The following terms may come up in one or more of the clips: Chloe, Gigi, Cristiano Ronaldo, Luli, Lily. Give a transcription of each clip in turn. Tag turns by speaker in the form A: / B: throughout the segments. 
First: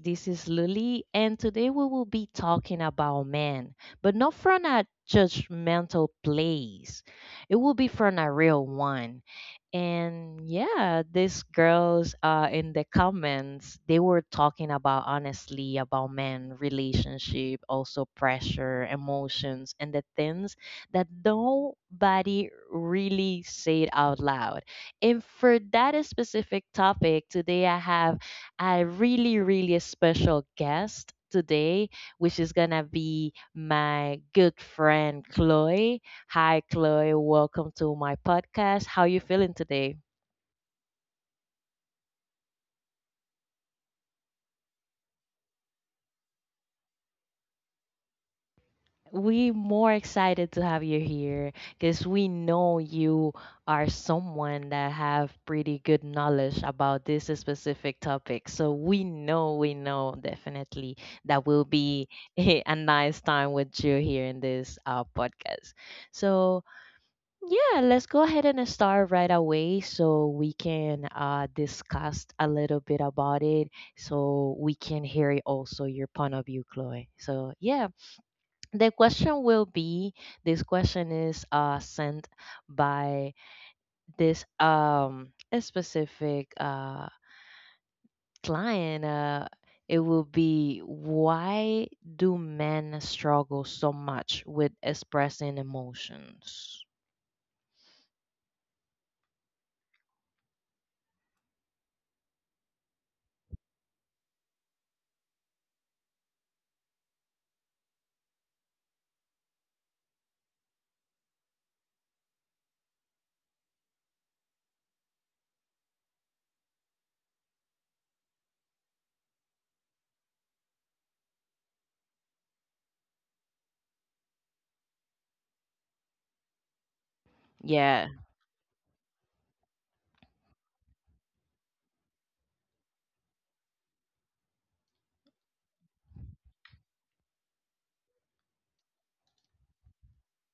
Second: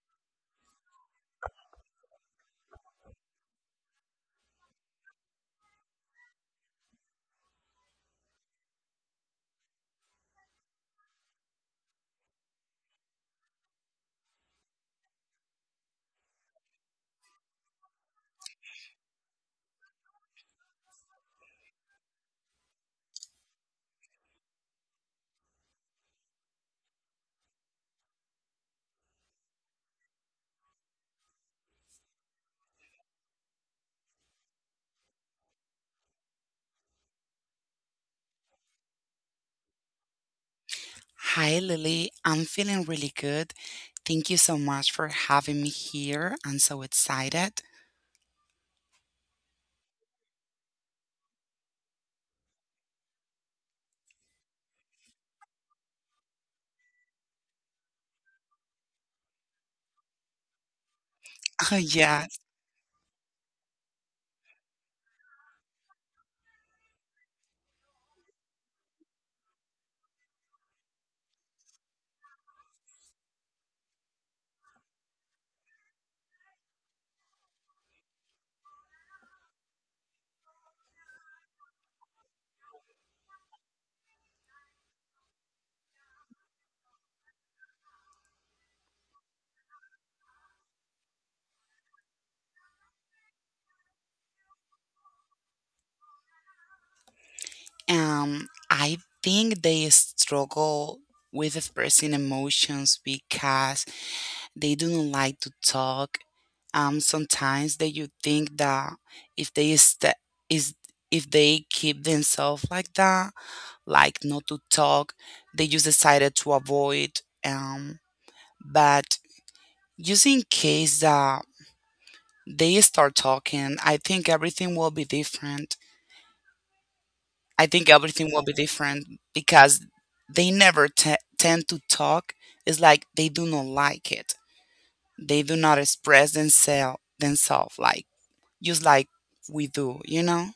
A: This is Lily, and today we will be talking about men, but not from a judgmental place. It will be from a real one. And yeah, these girls in the comments, they were talking about honestly about men, relationship, also pressure, emotions, and the things that nobody really said out loud. And for that specific topic, today I have a really special guest today, which is going to be my good friend Chloe. Hi, Chloe. Welcome to my podcast. How you feeling today?
B: Hi, Lily. I'm feeling really good. Thank you so much for having me here. I'm so excited.
A: We more excited to have you here because we know you are someone that have pretty good knowledge about this specific topic. So we know definitely that will
B: Oh,
A: be
B: yeah.
A: a nice time with you here in this podcast. So yeah, let's go ahead and start right away so we can discuss a little bit about it so we can hear also your point of view, Chloe. So yeah, the question will be, this question is sent by this a specific client, it will be, why do men struggle so much with expressing emotions?
B: I think they struggle with expressing emotions because they do not like to talk. Sometimes that you think that if they st- is if they keep themselves like that, like not to talk, they just decided to avoid. Um, but just in case that they start talking, I think everything will be different. I think
A: Yeah.
B: everything will be different because they never tend to talk. It's like they do not like it. They do not express themselves like just like we do, you know?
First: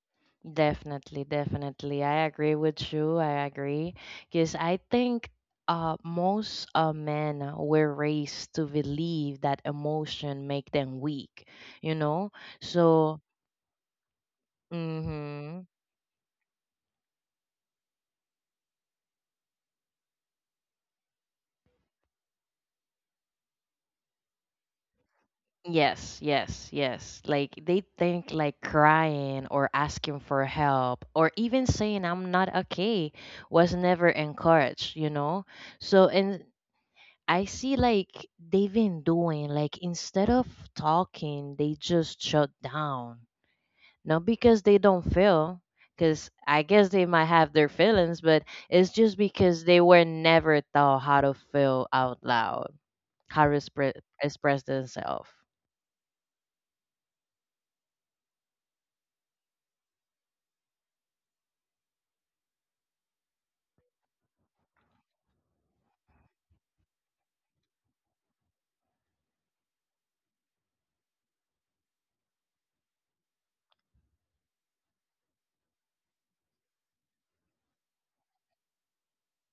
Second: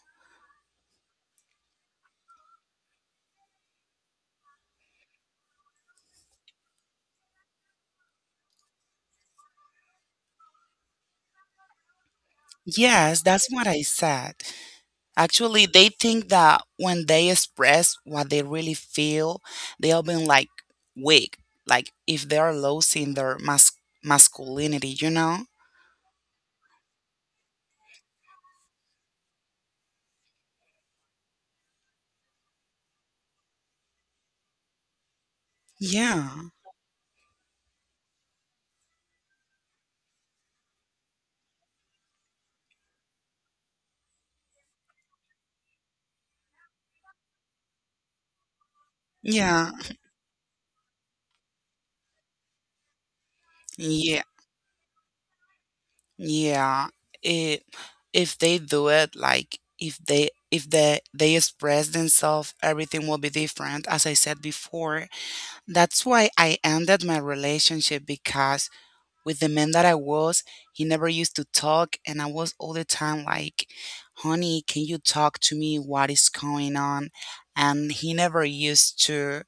A: Definitely, definitely. I agree with you. I agree. Because I think most men were raised to believe that emotion make them weak, you know? So,
B: Yes, that's what I said.
A: mm-hmm.
B: Actually, they think that when they express what they really feel, they'll be like weak, like if they're losing their masculinity, you know?
A: Yes, yes, yes. Like they think like crying or asking for help or even saying I'm not okay was never encouraged, you know? So,
B: Yeah.
A: and I see like they've been doing like instead of talking, they just shut down. Not because they don't feel, because I guess they might have their feelings, but it's just because
B: Yeah.
A: they were never taught how to feel out loud, how to
B: Yeah.
A: express themselves.
B: Yeah. It, if they do it, like if they express themselves, everything will be different. As I said before, that's why I ended my relationship because with the man that I was, he never used to talk, and I was all the time like, "Honey, can you talk to me? What is going on?" And he never used to.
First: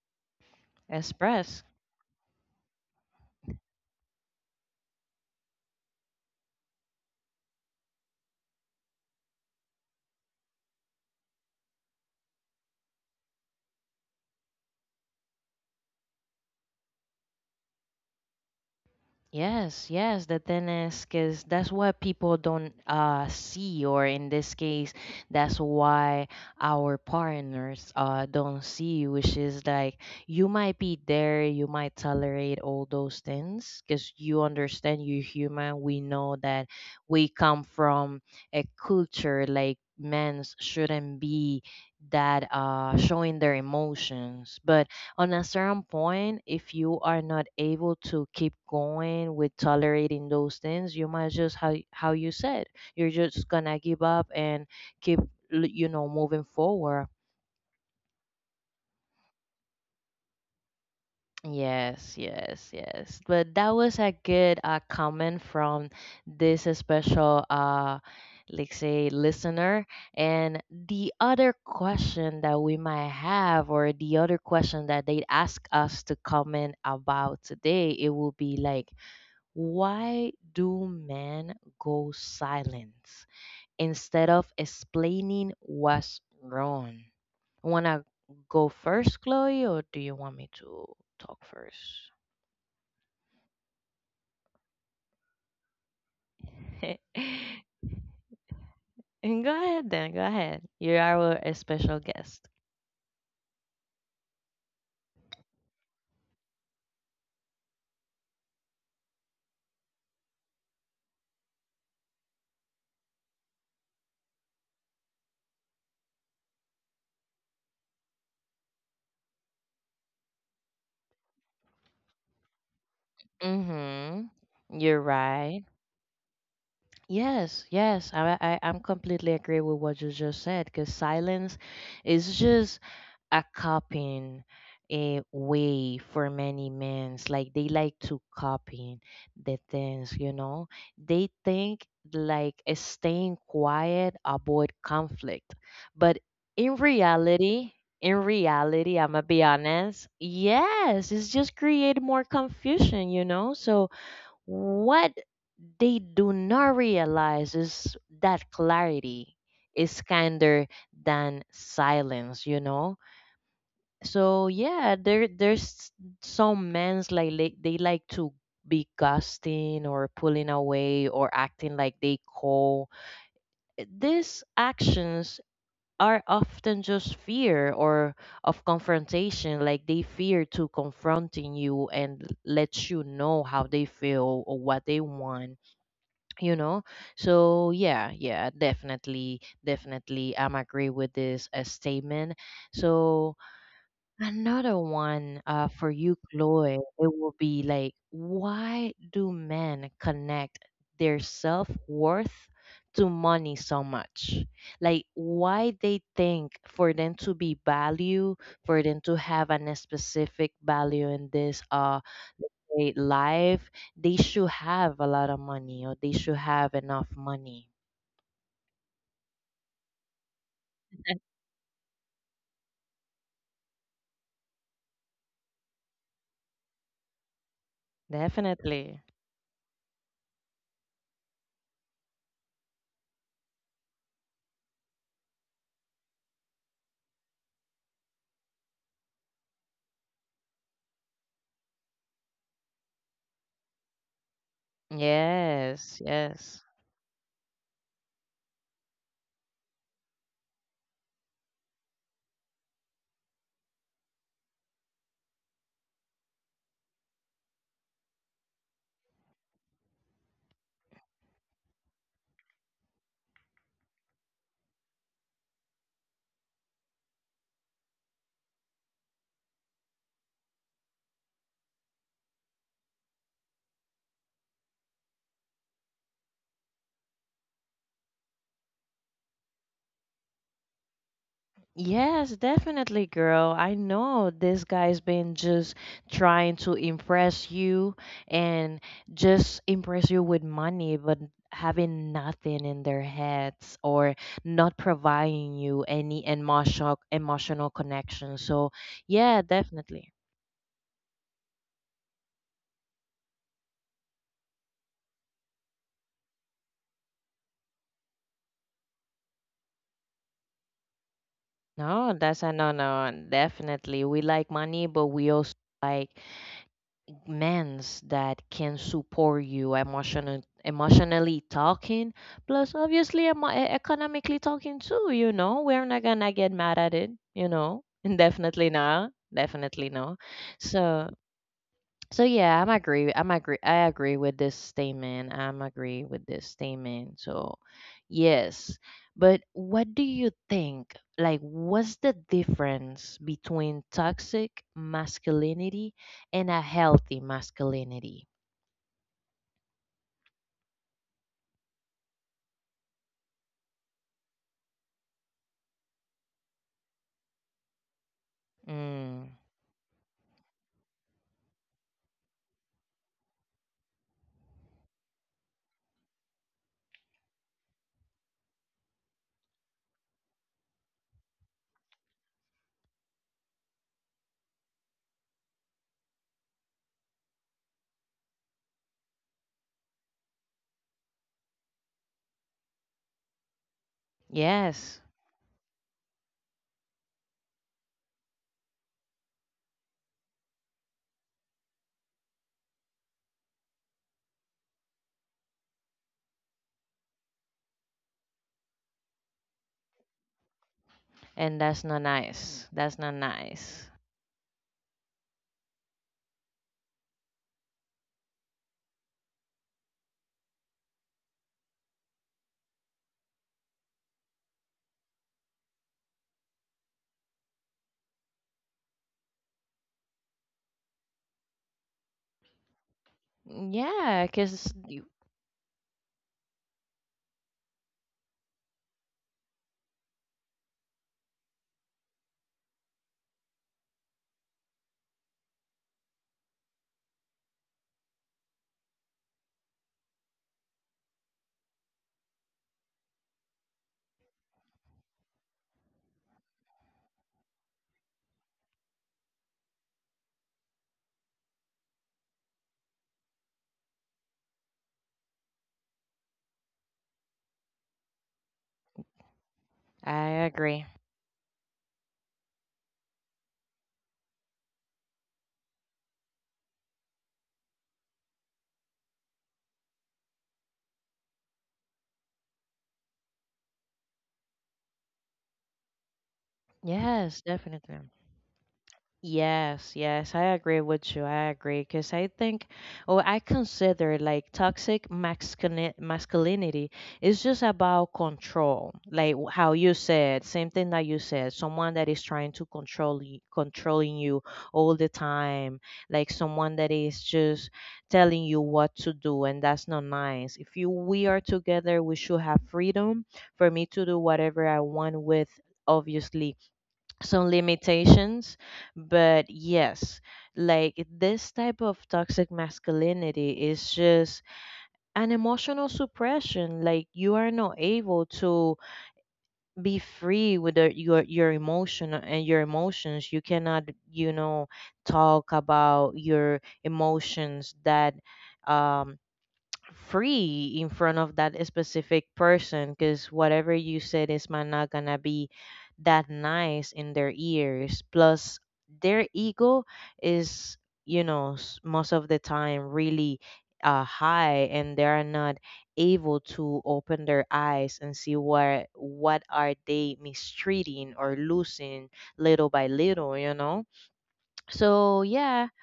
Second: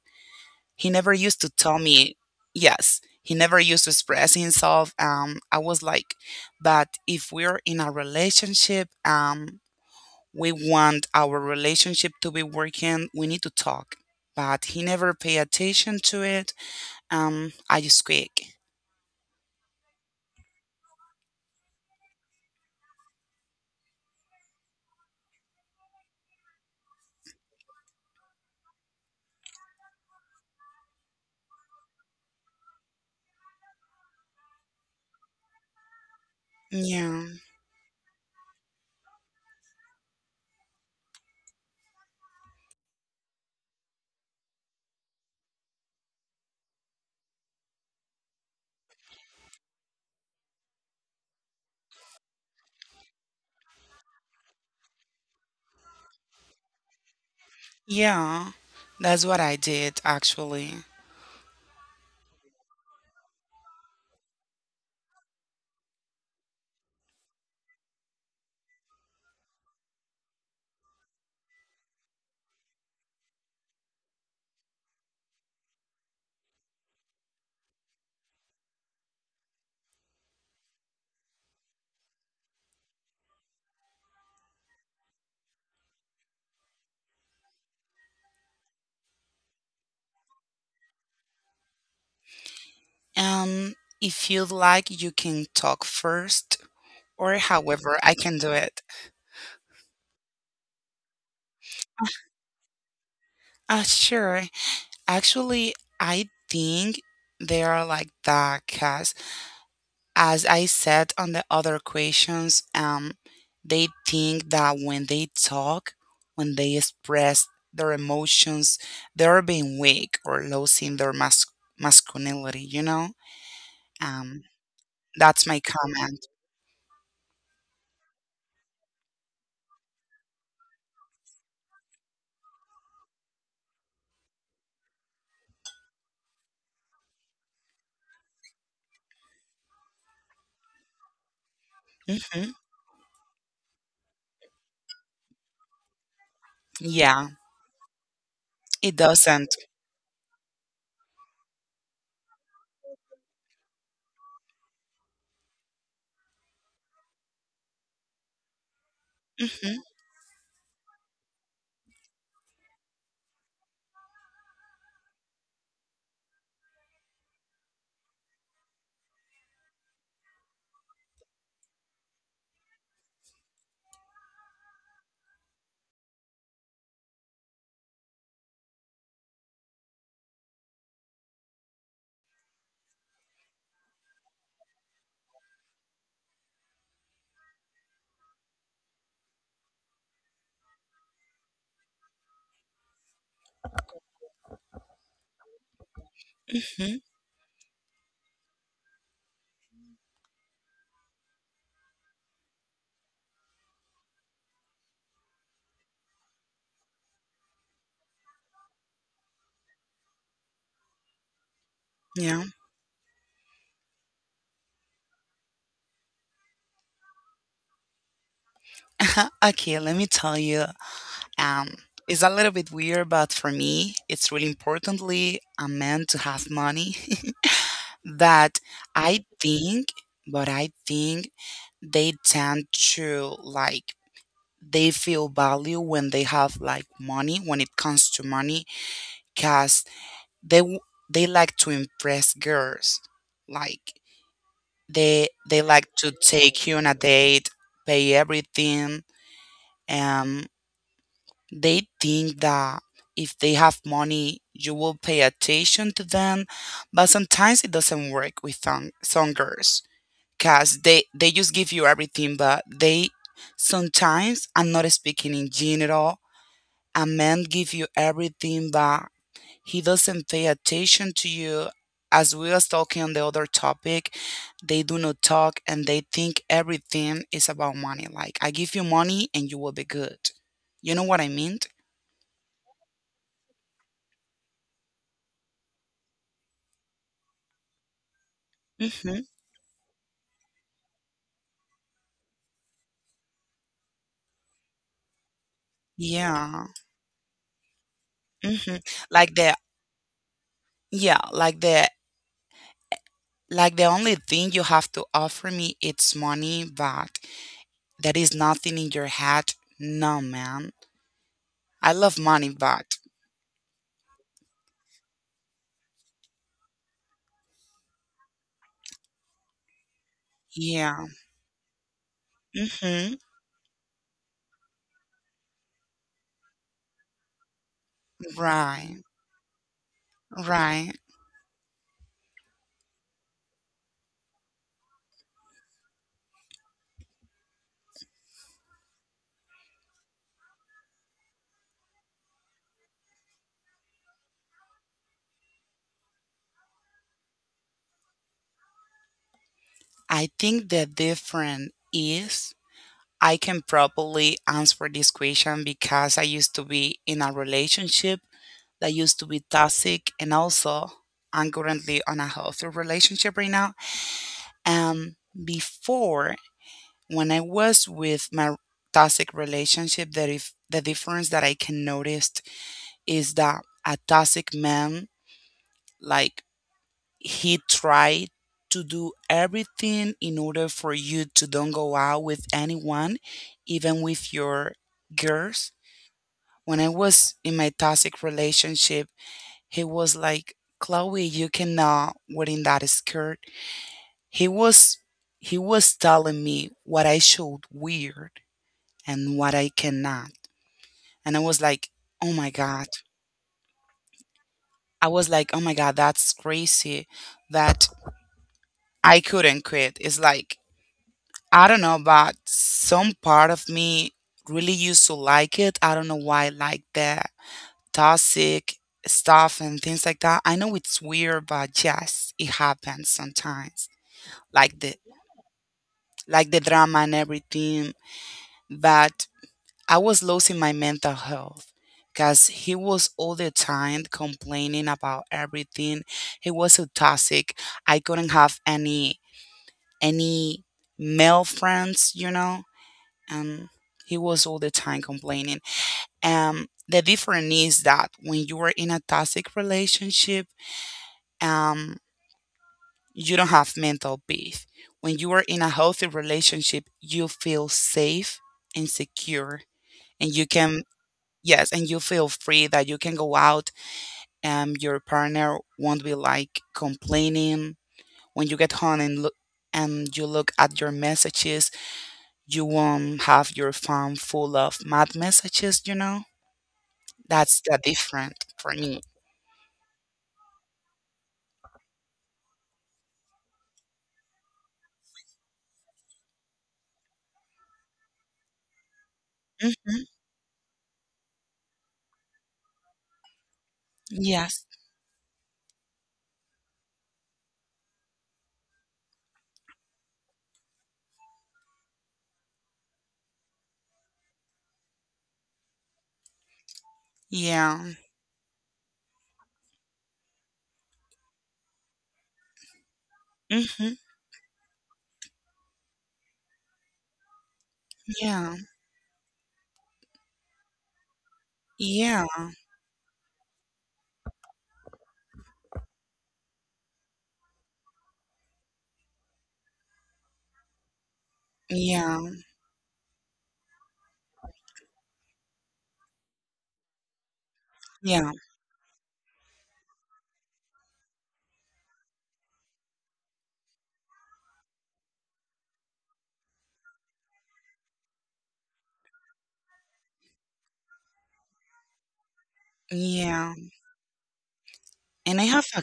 B: He never used to
A: Express.
B: tell me yes. He never used to express himself. I was like, but if we're in a relationship, we want our relationship to be working. We need to talk. But he never pay attention to it. I just quit.
A: Yes, yes, the thing is, because that's what people don't see, or in this case, that's why our partners don't see, which is like, you might be there, you might tolerate all those things, because you understand you're human. We know that
B: Yeah,
A: we come from a culture like men shouldn't be that showing their emotions, but on a certain point, if you are not able to keep going with tolerating those things, you might just how you said, you're just gonna give up and keep you know moving forward.
B: yeah, that's what I did actually.
A: Yes, yes, yes. But that was a good comment from this special like say listener, and the other question that we might have, or the other question that they ask us to comment about today, it will be like, why do men go silent instead of explaining what's wrong? Wanna go first, Chloe, or do you want me to talk first?
B: Um, if you'd like, you can talk first, or however I can do it.
A: And go ahead then, go ahead. You are our special guest.
B: Ah, sure. Actually, I think they are like that because, as I said on the other questions, they think that when they talk, when they express their emotions, they are being weak or losing their masculinity. You know,
A: Mm-hmm.
B: um,
A: You're
B: that's
A: right.
B: my comment.
A: Yes, yes, I'm completely agree with what you just said because silence is just a copying, a way for many men's, like they like to copy the things, you know, they think
B: hmm
A: like staying quiet avoid conflict, but in
B: Yeah,
A: reality,
B: it
A: I'm gonna be
B: doesn't.
A: honest, yes, it's just create more confusion, you know. So what they do not realize is that clarity
B: hmm
A: is kinder than silence, you know. So yeah, there's some men's like they like to be gusting or pulling away or acting like they cool. These actions are often just fear or of confrontation, like they fear to confronting you and let you know how they feel or what they want, you know. So yeah, yeah, definitely, definitely, I'm agree with this statement. So another one for you, Chloe, it
B: hmm
A: will be like, why do men connect their self worth to money so much? Like, why they think for them to be value, for them to have an specific value in this
B: Yeah.
A: say, life, they should have a lot of money or they should have enough money.
B: Okay, let me tell you. Um, it's a little bit weird, but for me, it's really importantly a man to have money that
A: Definitely.
B: I think, but I think they tend to like they feel value when they have like money when it comes to money because they w- they like to impress girls like they like
A: Yes,
B: to
A: yes.
B: take you on a date, pay everything, um they think that if they have money, you will pay attention to them. But sometimes it doesn't work with songers because they just give you everything, but they sometimes, I'm not speaking in general, a man give you everything, but he doesn't pay attention to you. As we was talking on the other topic, they do not talk and they think everything is about money. Like, I give you money and you will be good. You know what I mean?
A: Yes, definitely, girl. I know this guy's been just trying to impress you and just impress you with money, but having nothing in their heads or not providing you any
B: Yeah.
A: emotional connection. So,
B: hmm Like
A: yeah,
B: the
A: definitely.
B: Yeah, like the like the only thing you have to offer me it's money, but that is nothing in your head. No, man. I
A: No,
B: love
A: that's
B: money,
A: a no
B: but
A: no. Definitely. We like money, but we also like men's that can support you
B: yeah.
A: emotionally talking, plus
B: hmm
A: obviously economically talking too. You know, we're not gonna get mad at it. You know, definitely
B: Right.
A: not, definitely no.
B: Right.
A: So so yeah, I'm agree. I'm agree. I agree with this statement. I'm agree with this statement. So, yes. But what do you think? Like, what's the difference between toxic masculinity and a healthy masculinity?
B: I think the difference is I can properly answer this question because I used to be in a relationship that used to
A: Mm,
B: be toxic and also I'm currently on a healthy relationship right now. Um, Before, when I was with my toxic relationship, that if the difference that I can noticed is that a toxic man, like he tried to do everything in order for you to don't go out with anyone, even with your
A: yes.
B: girls. When I was in my toxic relationship, he was like, "Chloe, you cannot wear in that skirt." He was he was telling me what I should wear and what I cannot.
A: And that's
B: And I
A: not
B: was like,
A: nice.
B: "Oh
A: That's
B: my
A: not
B: God."
A: nice.
B: I was like, "Oh my God, that's crazy that I couldn't quit." It's like I don't know, but some part of me really used to like it. I don't know why I like that toxic stuff and things like that. I know it's weird, but yes, it happens
A: Mm,
B: sometimes.
A: yeah, because
B: Like the like the drama and everything. But I was losing my mental health because he was all the time complaining about everything. He was so toxic. I couldn't have any male friends, you know, and he was all the time complaining. The difference is that when you are in a toxic relationship, um, you don't have mental peace. When you are in a healthy relationship, you feel safe and secure, and you
A: I
B: can,
A: agree.
B: yes, and you feel free that you can go out and your partner won't be like complaining. When you get home and look and you look at your messages, you won't have your phone full of mad messages, you know?
A: Yes,
B: That's the
A: definitely.
B: different for me.
A: Yes, yes, I agree with you. I agree because I think, or I consider like toxic masculinity is just about control. Like how
B: hmm
A: you said, same thing that you said, someone that is trying to controlling you
B: Yes.
A: all the time, like someone that is just telling you what to do, and that's not nice. If you we are together, we should have freedom for me to do whatever I want with. Obviously, some
B: Yeah.
A: limitations, but yes, like this type of toxic masculinity
B: hmm
A: is just an emotional suppression, like you are not able
B: Yeah.
A: to be free with the, your emotion
B: Yeah.
A: and your emotions, you cannot, you know, talk about your emotions that um free in front of that
B: Yeah.
A: specific person because whatever you said is might not gonna be that nice in their ears.
B: Yeah.
A: Plus, their ego is, you know, most of the time really high, and they are not able to open their eyes and see what are they mistreating or losing little by little. You
B: Yeah.
A: know. So
B: And I have
A: yeah.
B: a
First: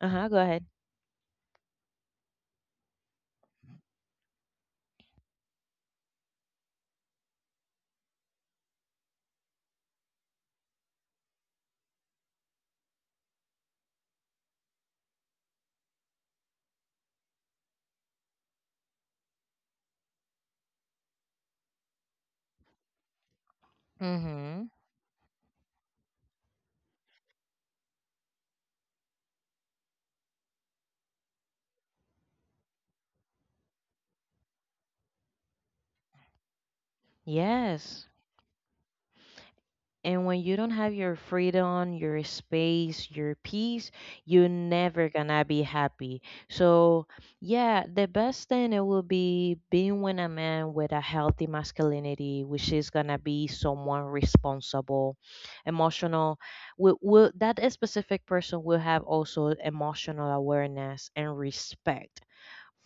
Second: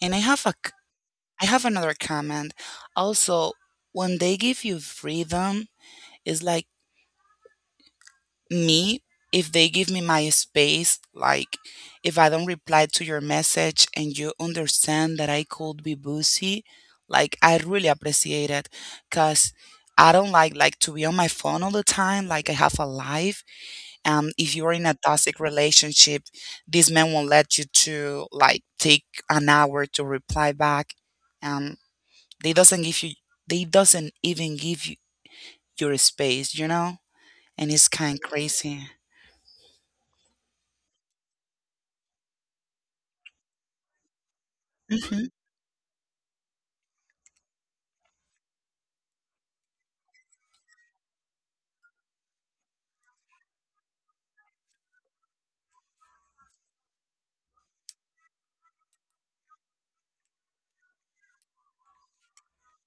A: Uh
B: and I
A: huh. Go
B: have a
A: ahead.
B: c- I have another comment. Also, when they give you freedom, it's like me, if they give me my space, like if I don't reply to your message and you understand that I could be busy, like I really appreciate it because I don't like to be on my phone all the time, like I have a life.
A: Mm
B: And if
A: hmm.
B: you're in a toxic relationship, this man won't let you to like take an hour to reply back, and they doesn't give you they doesn't even give you your space, you know, and it's
A: Yes.
B: kind of crazy.
A: And when you don't have your freedom, your space, your peace, you're never gonna be happy. So, yeah, the best thing it will be being with a man with a healthy masculinity, which is gonna be someone responsible, emotional. Will that specific person will have also emotional awareness and respect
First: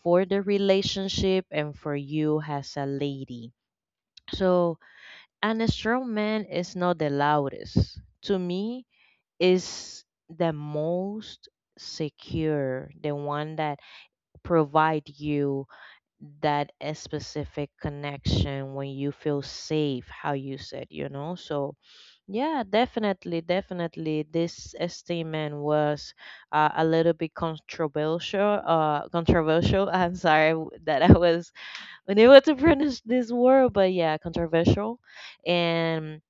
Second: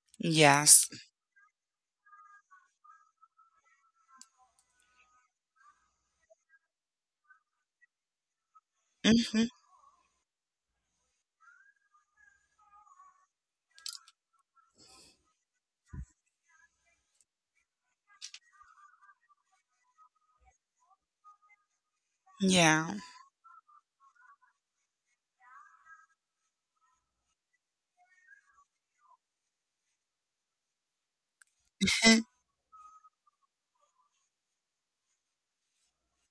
A: for the
B: Yes.
A: relationship and for you as a lady. So and a strong man is not the loudest. To me,
B: hmm
A: is the most secure, the one that provide you that a specific connection when you feel safe, how you said, you know. So yeah,
B: Yeah.
A: definitely, definitely, this statement was a little bit controversial. Controversial. I'm sorry that I was unable to pronounce this word, but yeah, controversial, and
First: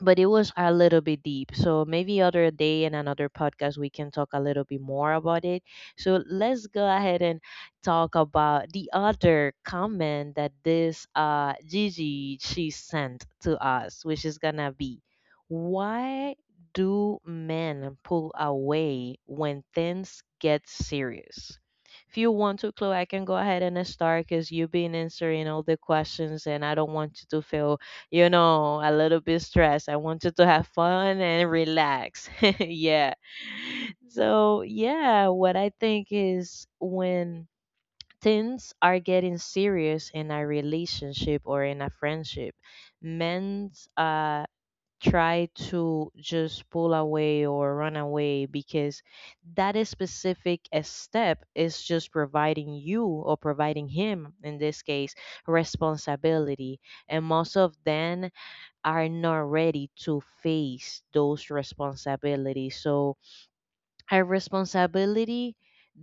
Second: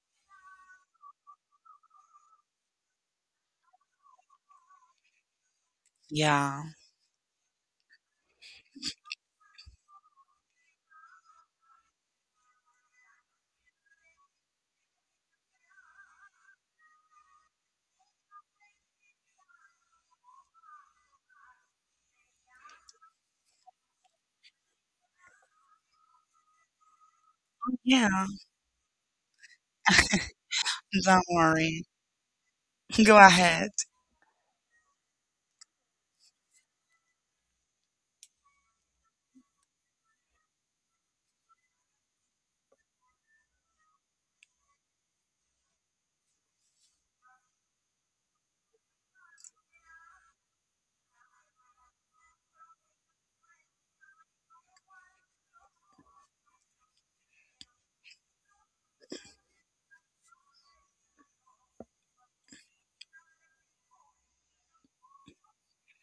A: but it was a little bit deep. So maybe other day in another podcast we can talk a little bit more about it. So
B: Yeah.
A: let's go ahead and talk about the other comment that this Gigi she sent to us, which is gonna be, why do men pull away when things get serious? If you want to, Chloe, I can go ahead and start because you've been answering all the questions, and I don't want you to feel,
B: Yeah.
A: you know, a little bit stressed. I wanted to have fun
B: Don't
A: and
B: worry.
A: relax. Yeah.
B: Go ahead.
A: So, yeah, what I think is when things are getting serious in a relationship or in a friendship, men uh, try to just pull away or run away because that is specific a step is just providing you or providing him, in this case, responsibility. And most of them are not ready to face those responsibilities. So, a responsibility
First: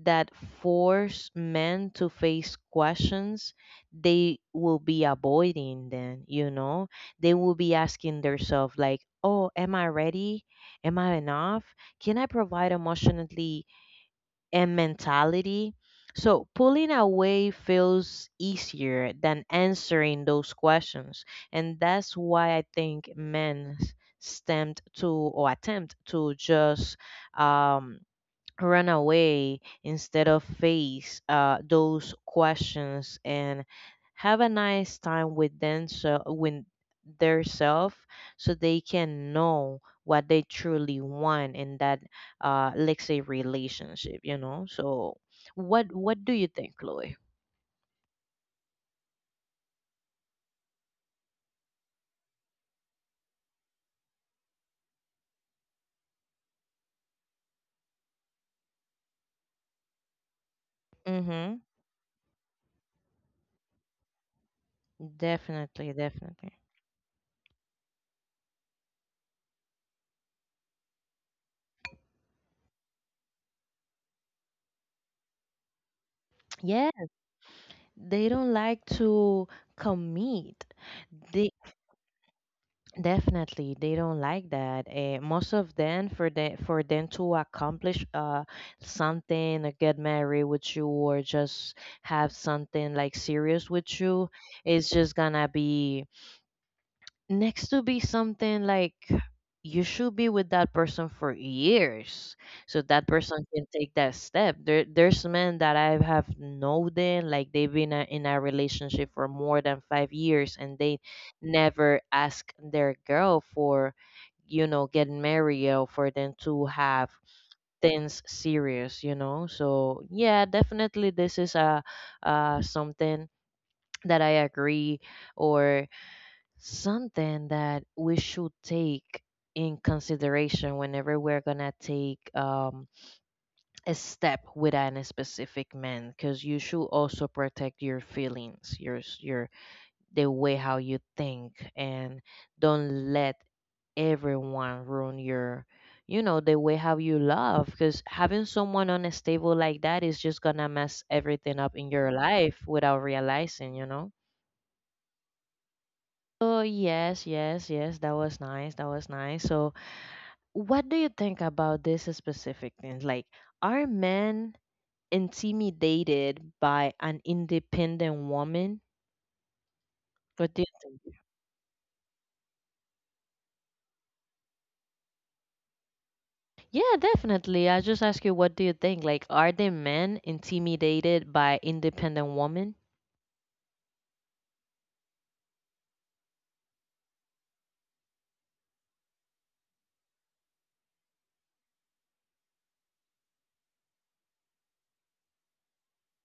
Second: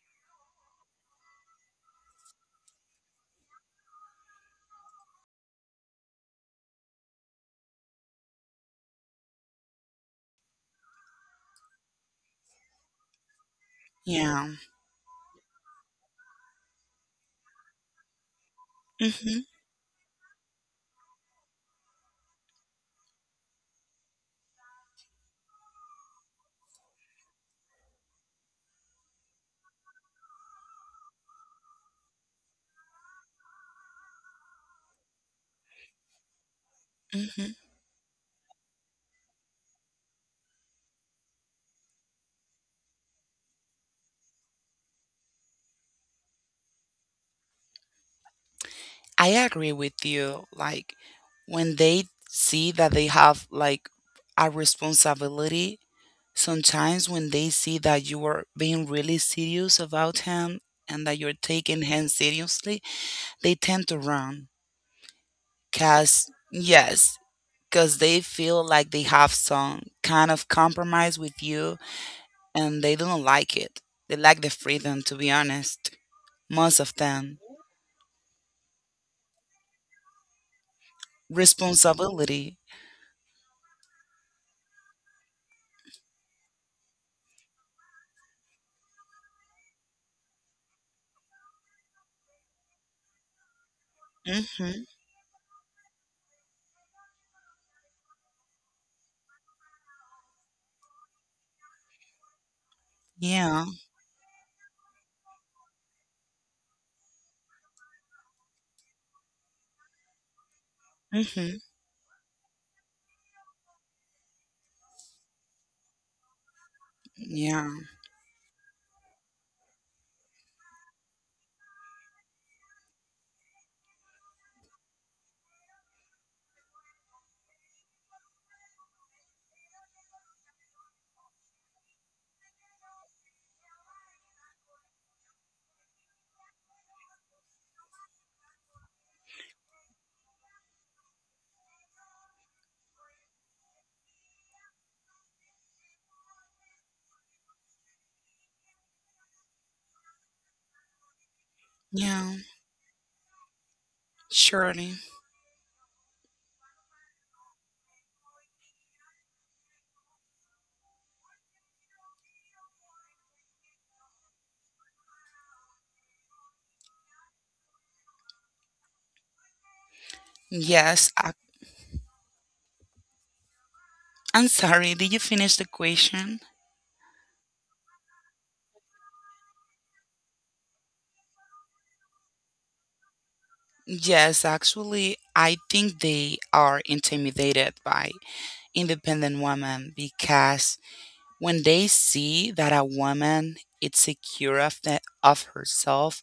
A: that force men to face questions they will be avoiding then, you know, they will be asking themselves like, oh, am I ready? Am I enough? Can I provide emotionally
B: Yeah.
A: and mentality? So pulling away feels easier
B: hmm
A: than answering those questions. And that's why I think men stemmed to or attempt to just um, run away instead of face those questions and have a nice time with them so with their
B: hmm
A: self so they can know what they truly want in that let's say relationship, you know. So what do you think, Chloe?
B: I agree with you. Like when they see that they have like a responsibility, sometimes when they see that you are being really serious about him and that you're
A: Mm-hmm.
B: taking him seriously, they tend to run.
A: Definitely,
B: Cause
A: definitely.
B: yes, cause they feel like they have some kind of compromise with you and they don't like it. They like the freedom, to be honest. Most of
A: Yeah,
B: them.
A: they don't like to commit. They.
B: Responsibility.
A: Definitely, they don't like that. Most of them, for them, for them to accomplish something, or get married with you, or just have something like serious with you,
B: Mm-hmm.
A: it's just gonna be next to be something like you should be with that person for years so that person
B: Yeah.
A: can take that step there's men that I have known them like they've been in a relationship for more than 5 years and they
B: Mm-hmm.
A: never ask their girl for get married or for them to have
B: Yeah.
A: things serious, you know. So yeah, definitely this is a something that I agree or something that we should take in consideration whenever we're gonna take a step with a specific man, because you should also protect your feelings, your the way how you think, and don't let everyone ruin your the way how you love, because having someone unstable like that is just gonna mess everything up in your
B: Yeah.
A: life without realizing, you know.
B: Surely.
A: Oh, yes, yes, yes. That was nice. That was nice. So, what do you think about this specific thing? Like, are men intimidated by an independent woman? What do you
B: Yes.
A: think?
B: I, I'm sorry. Did you finish the question?
A: Yeah, definitely. I just ask you, what do you think? Like, are the men intimidated by independent women?
B: Yes, actually, I think they are intimidated by independent women because when they see that a woman is secure of, the, of herself,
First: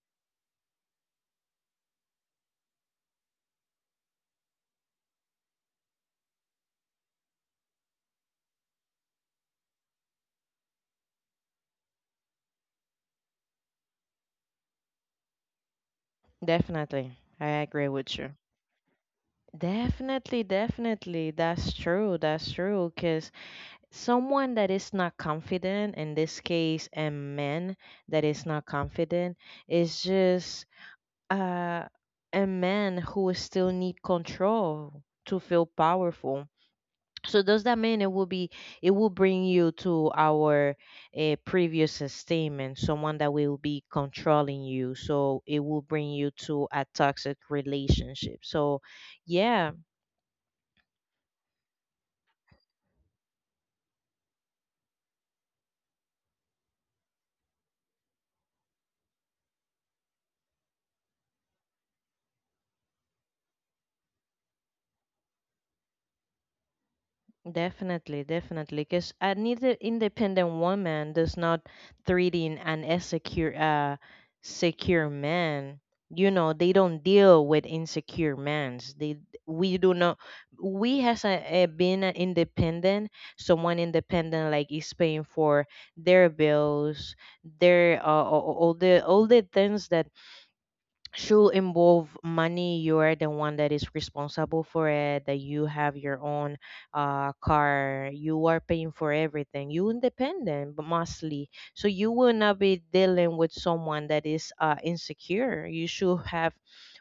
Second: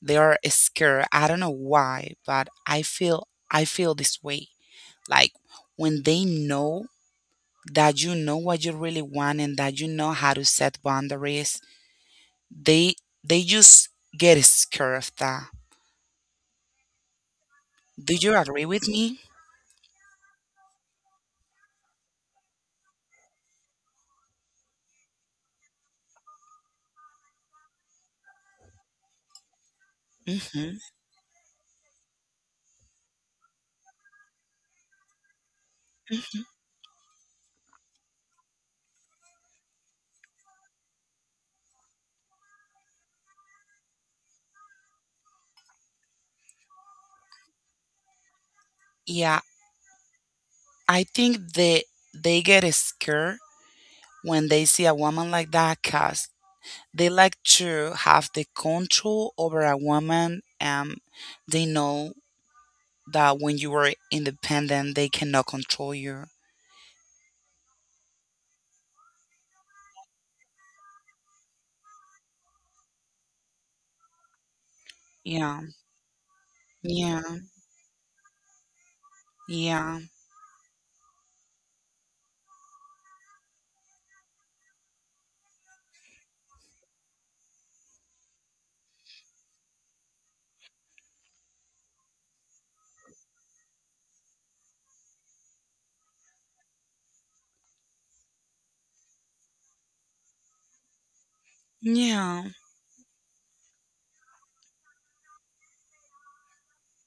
B: they are scared. I don't know why, but I feel this way. Like when they know that you know what you really want and that you know how to set boundaries, they they just get scared of that.
A: Definitely. I agree
B: Do
A: with
B: you
A: you.
B: agree with me?
A: Definitely, definitely. That's true. That's true. Cause someone that is not confident, in this case a man that is not confident, is just
B: hmm
A: uh, a man who still need control to feel powerful. So does that mean it will be, it will bring you to our previous statement, someone that will be controlling you, so it will bring you to a toxic relationship. So
B: Yeah,
A: yeah.
B: I think they get scared when they see a woman like that because they like to have the control over a woman. They know that when you are independent, they cannot control you.
A: Definitely, definitely, because another independent woman does not treating an insecure, secure
B: Yeah,
A: man. You know, they don't
B: yeah,
A: deal with insecure men. They, we
B: yeah,
A: do not. We has a been an independent, someone independent, like is paying for their bills, their all the things that should involve money, you are the one that is responsible for it, that you have your own car, you are paying for everything, you independent, but mostly so you will
B: yeah,
A: not be dealing with someone that is insecure. You should have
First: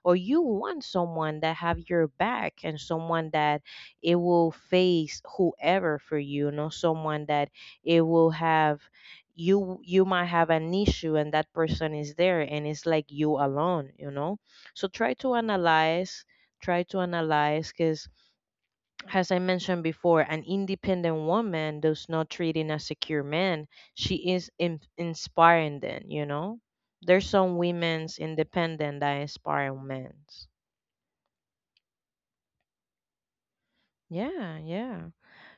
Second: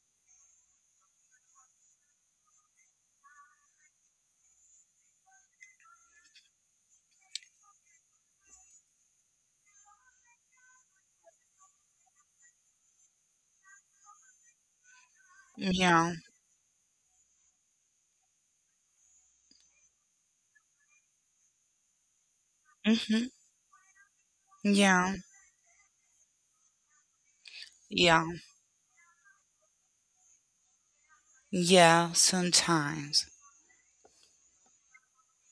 A: or you want someone that have your back and someone that it will face whoever for you, not someone that it will have you, you might have an issue and that person is there and it's like you alone, you know. So try to
B: yeah,
A: analyze try to analyze because as I mentioned before, an independent woman does not treat in a secure
B: hmm
A: man. She is
B: yeah,
A: inspiring, then you know there's some women's
B: yeah,
A: independent that inspire men's.
B: yeah, sometimes.
A: Yeah, yeah.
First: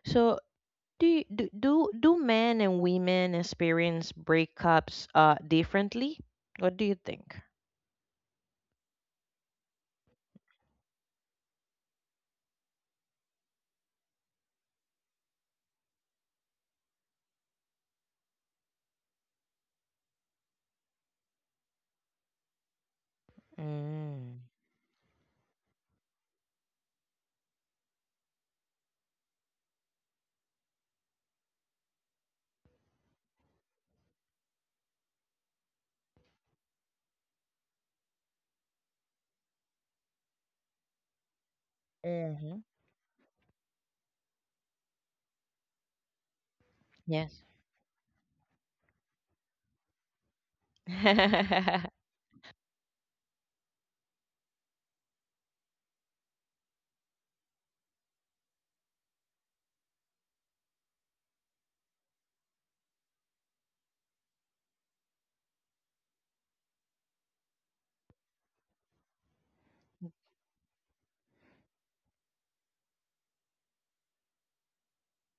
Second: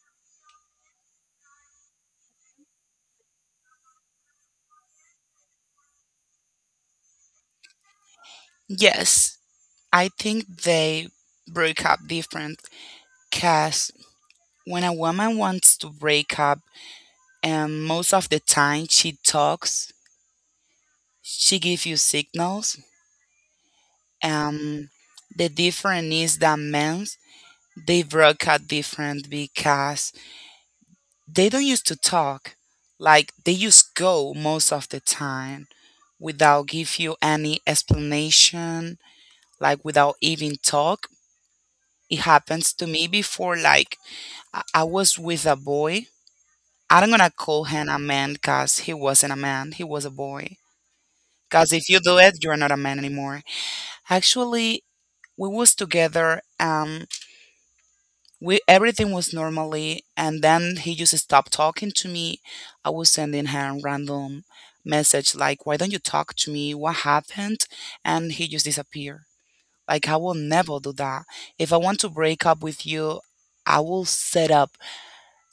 A: So do, you- do do do men and women experience breakups differently? What do you think?
B: Yes, I think they break up different because when a woman wants to break up, and most of the time she talks, she gives you signals.
A: Mm.
B: Um, the difference is that men, they broke up different because they don't used to talk, like they just go most of the time without give you any explanation, like without even talk. It
A: Mm-hmm.
B: happens to me before, like I was with a boy. I'm gonna
A: Yes.
B: call him a man because he wasn't a man, he was a boy, because if you do it you're not a man anymore. Actually, we was together, we everything was normally and then he just stopped talking to me. I was sending him random message like, why don't you talk to me, what happened? And he just disappeared. Like I will never do that. If I want to break up with you, i will set up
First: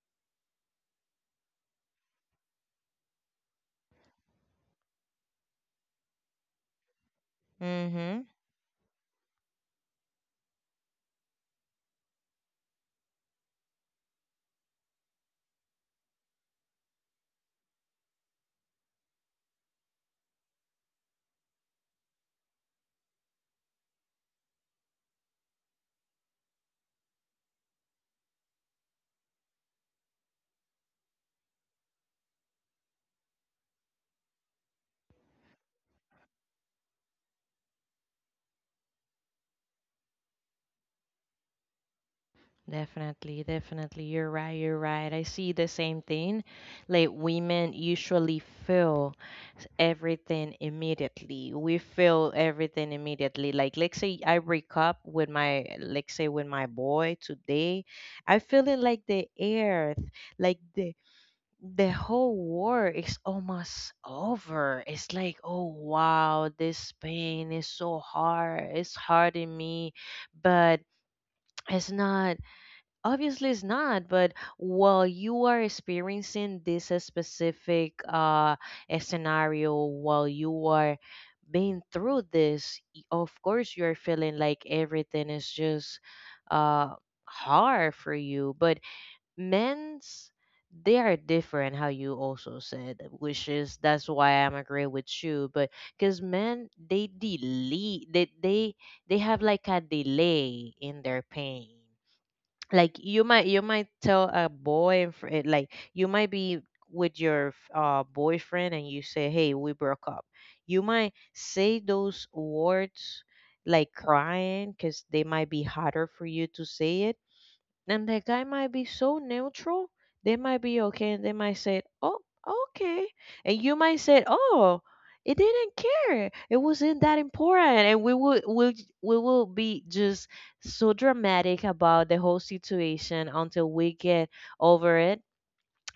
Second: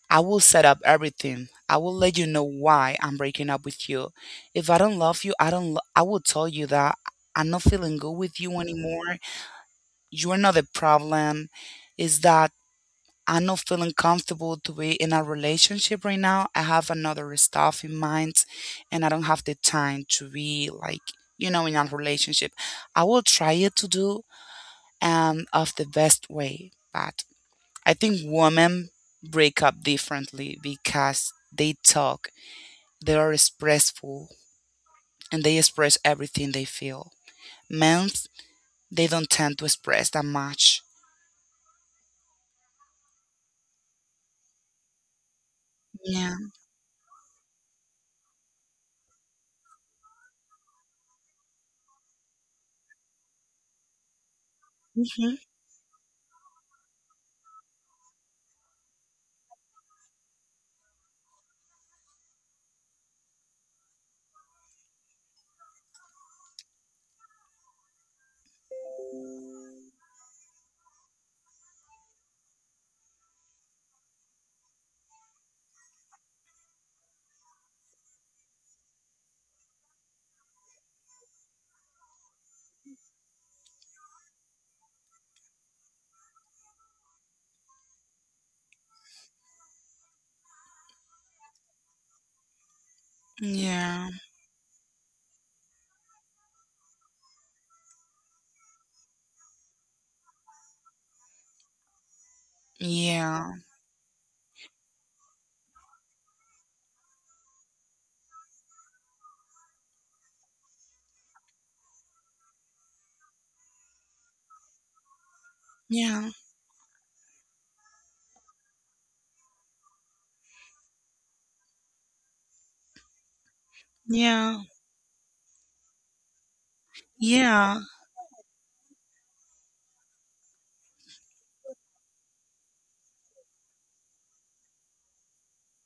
B: I will set up everything, I will let you know why I'm breaking up with you. If I don't love you, I don't lo- I will tell you that I'm not feeling good
A: Mm-hmm.
B: with you anymore. You're not the problem, is that I'm not feeling comfortable to be in a relationship right now. I have another stuff in mind and I don't have the time to be like, you know, in a relationship. I will try it to do of the best way, but I think women break up differently because they talk, they are expressful and they express everything they feel. Men, they don't tend to express that much.
A: Definitely, definitely. You're right, you're right. I see the same
B: Yeah.
A: thing. Like women usually feel everything immediately. We feel everything immediately. Like let's say I break up with
B: hmm
A: my, let's say with my boy today. I feel it like the earth, like the whole war is almost over. It's like, oh wow, this pain is so hard. It's hurting me, but it's not. Obviously, it's not. But while you are experiencing this specific scenario, while you are being through this, of course, you are feeling like everything is just uh hard for you. But men's, they are different how you also said, which is that's
B: Yeah.
A: why I'm agree with you. But because men, they delay, they they have like a delay in their pain. Like you might, you
B: Yeah.
A: might tell a boy like you might be with your boyfriend and you say hey we broke up, you might say those words like crying, because they might be harder for
B: Yeah.
A: you to say it. And the guy might be so neutral, they might be okay and they might say oh, okay. And you might say
B: Yeah.
A: oh, it didn't care, it wasn't that important.
B: Yeah,
A: And we will we will be just so dramatic about the whole situation until we get over it.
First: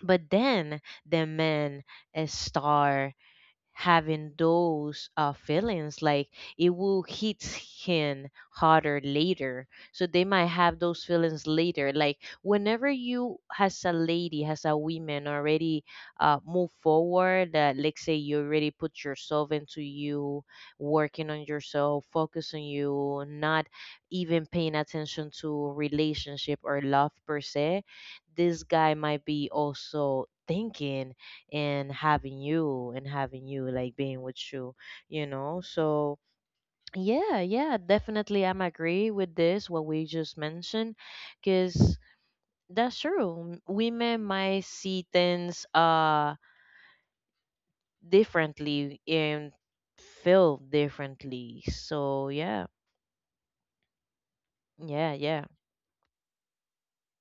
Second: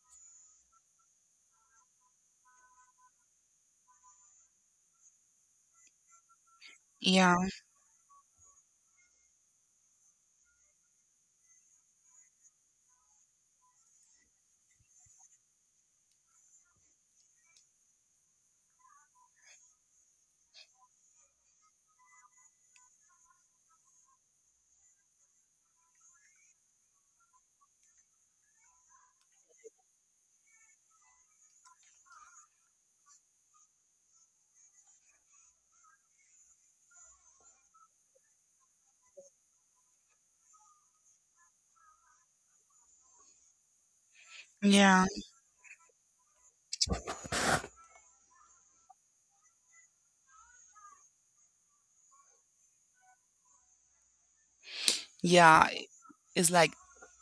A: But then the man, a star having those feelings, like it will
B: yeah,
A: hit him harder later. So they might have those feelings later, like whenever you as a lady, as a woman already move forward, that let's say you already put yourself into you working on yourself, focus on you, not even paying attention to relationship or love per se, this guy might be also thinking and having you like being with you, you know. So yeah, yeah, definitely I'm agree with this, what we just mentioned. Because that's true, women might
B: yeah,
A: see things differently and feel differently. So yeah. Yeah, yeah.
B: yeah. It's like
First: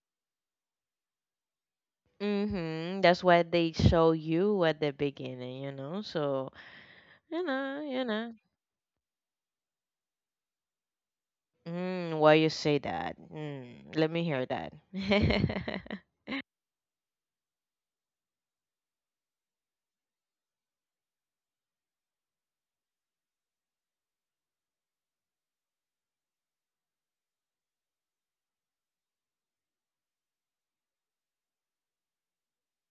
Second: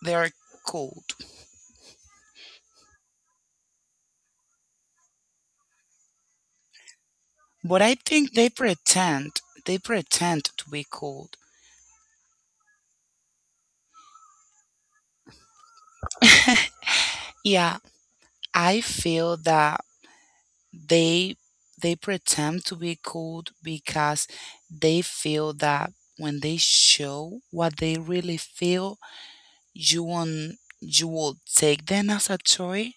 B: they're cold,
A: Mm-hmm, that's what they show you at the beginning, you know. So you know,
B: but I
A: you know.
B: think they pretend. They pretend to be cold.
A: Mm, why you say that? Mm, let me hear that.
B: Yeah, I feel that they they pretend to be cold because they feel that when they show what they really feel, you won't you will take them as a toy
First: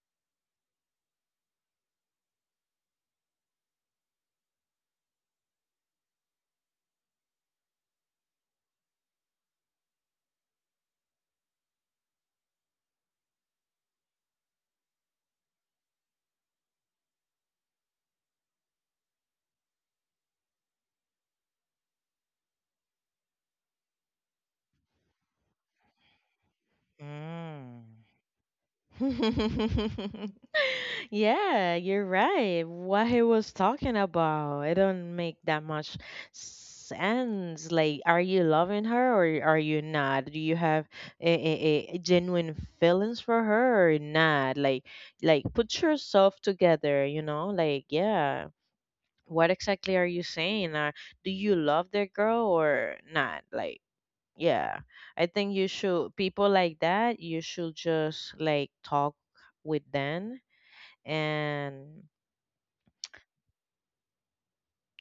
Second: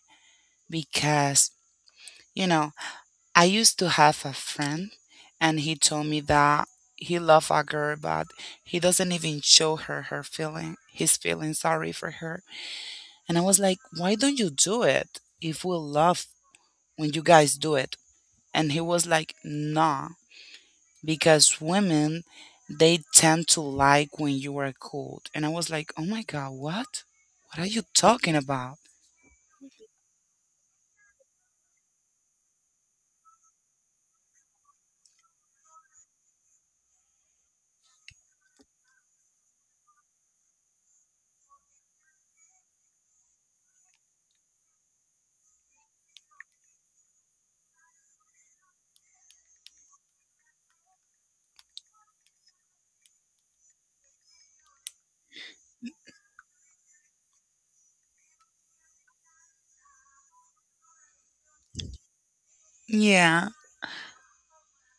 B: because you know I used to have a friend, and he told me that he loved a girl, but he doesn't even show her her feeling, his feeling sorry for her. And I was like, why don't you do it, if we love when you guys do it? And he was like, nah, because women, they tend to like when you are cold. And I was like, oh my God, what? What are you
A: Mm.
B: talking about?
A: Yeah, you're right. What he was talking about, it don't make that much sense. Like, are you loving her or are you not? Do you have a genuine feelings for her or not? Like put yourself together, you know? Like, yeah. What exactly are you saying? Do you love that girl or not? Like, yeah, I think you should, people like that you should just like talk with them and,
B: Yeah.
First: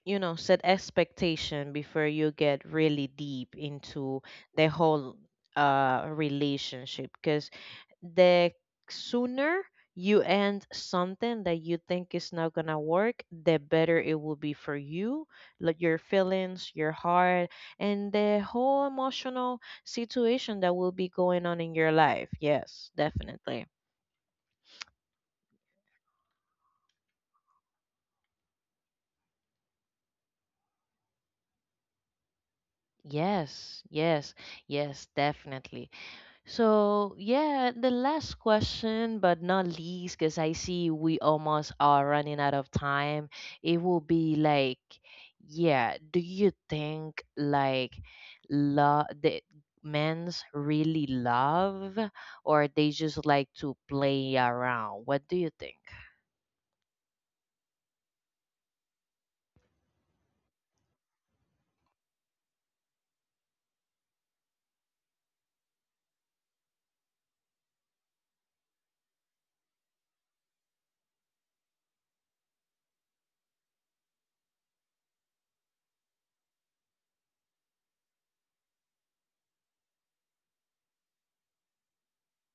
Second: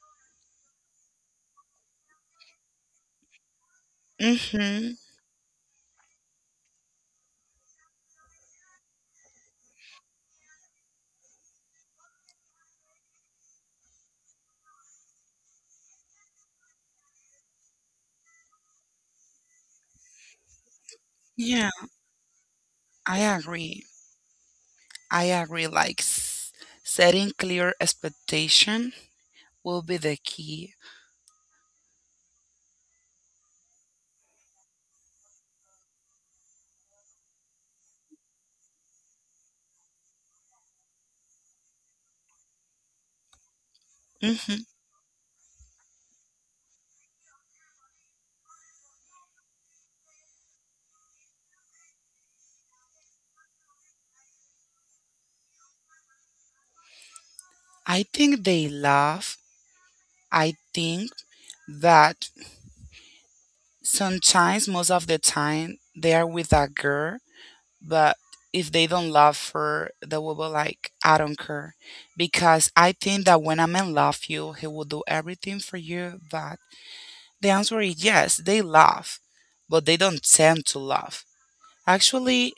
A: you know, set expectation before you get really deep into the
B: Mm-hmm.
A: whole relationship. Because the sooner you end something that you think is not gonna work, the better it will be for you, like your feelings, your heart, and the whole emotional situation that will be going on
B: Yeah,
A: in your life. Yes,
B: I
A: definitely.
B: agree. I agree. Like setting clear expectation will be the key.
A: Yes, yes. Yes, definitely. So, yeah, the last question, but not least, because I see we almost are running out of time, it will be
B: hmm
A: like, yeah, do you think like love, the men's really love or they just like to play around? What do you think?
B: I think they love. I think that sometimes, most of the time, they are with a girl, but if they don't love her, they will be like, I don't care. Because I think that when a man loves you, he will do everything for you. But the answer is yes, they love, but they don't tend to love. Actually,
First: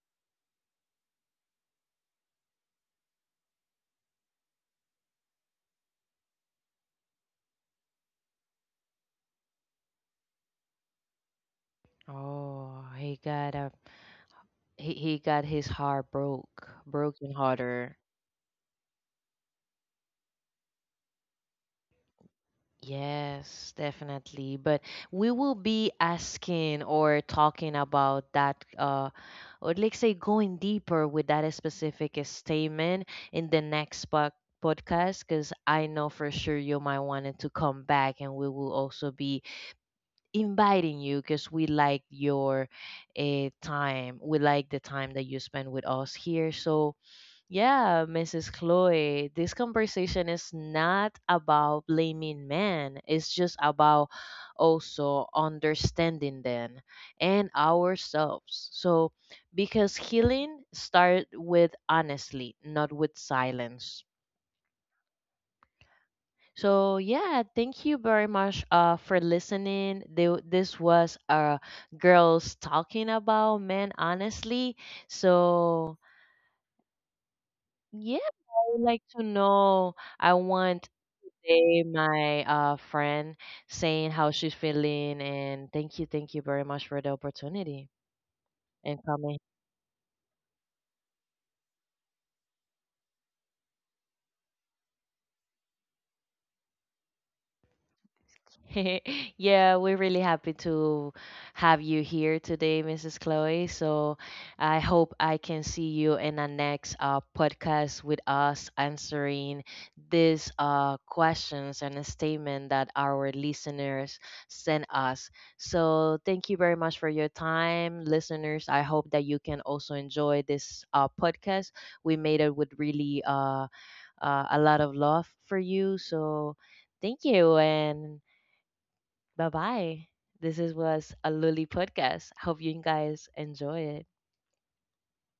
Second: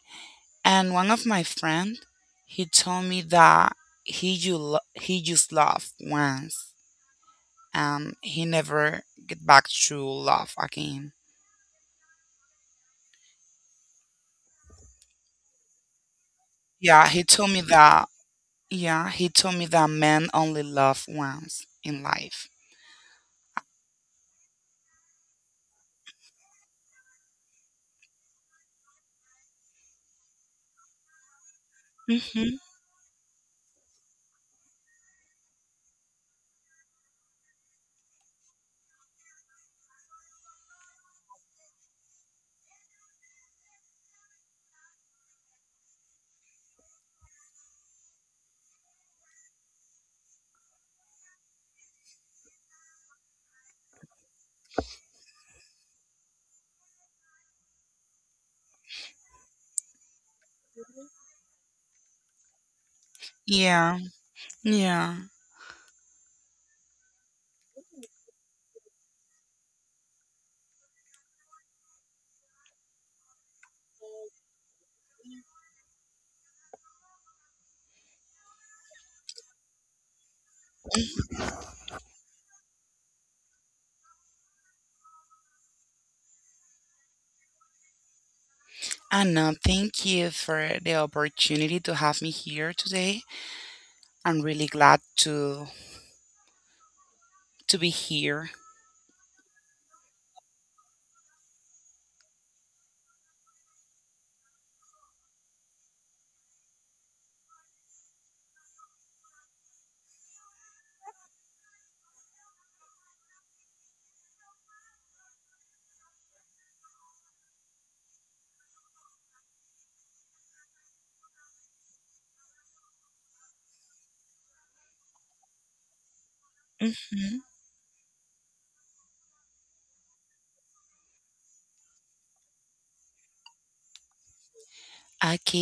B: and one of my friend, he told me that he you he just laughed once and he never get back to love again.
A: Oh, he got a, he got his heart
B: Yeah,
A: broken
B: he told me
A: harder.
B: that. Yeah, he told me that men only love once in life.
A: Yes, definitely. But we will be asking or talking about that, or let's say going deeper with that specific
B: hmm
A: statement in the next podcast, because I know for sure you might want to come back, and we will also be inviting you, because we like your time. We like the time that you spend with us here. So yeah, Mrs. Chloe, this conversation is not about blaming men. It's just about also understanding them and ourselves. So, because healing starts with honestly, not with silence.
B: Yeah, yeah.
A: So, yeah, thank you very much for listening. This was girls talking about men honestly. So, yeah, I would like to know. I want day my friend saying how she's feeling, and thank you, thank you very much for the opportunity and
B: I
A: coming.
B: know. Thank you for the opportunity to have me here today. I'm really glad to to be here.
A: Yeah, we're really happy to have you here today, Mrs. Chloe. So I hope I can see you in the next podcast with us answering these questions and a statement that our listeners sent us. So thank you very much for your time, listeners. I hope that you can also enjoy this podcast. We made it with really a lot of love for you. So thank
B: hmm
A: you and bye bye. Was a Luli podcast. Hope you guys enjoy it.
B: Okay,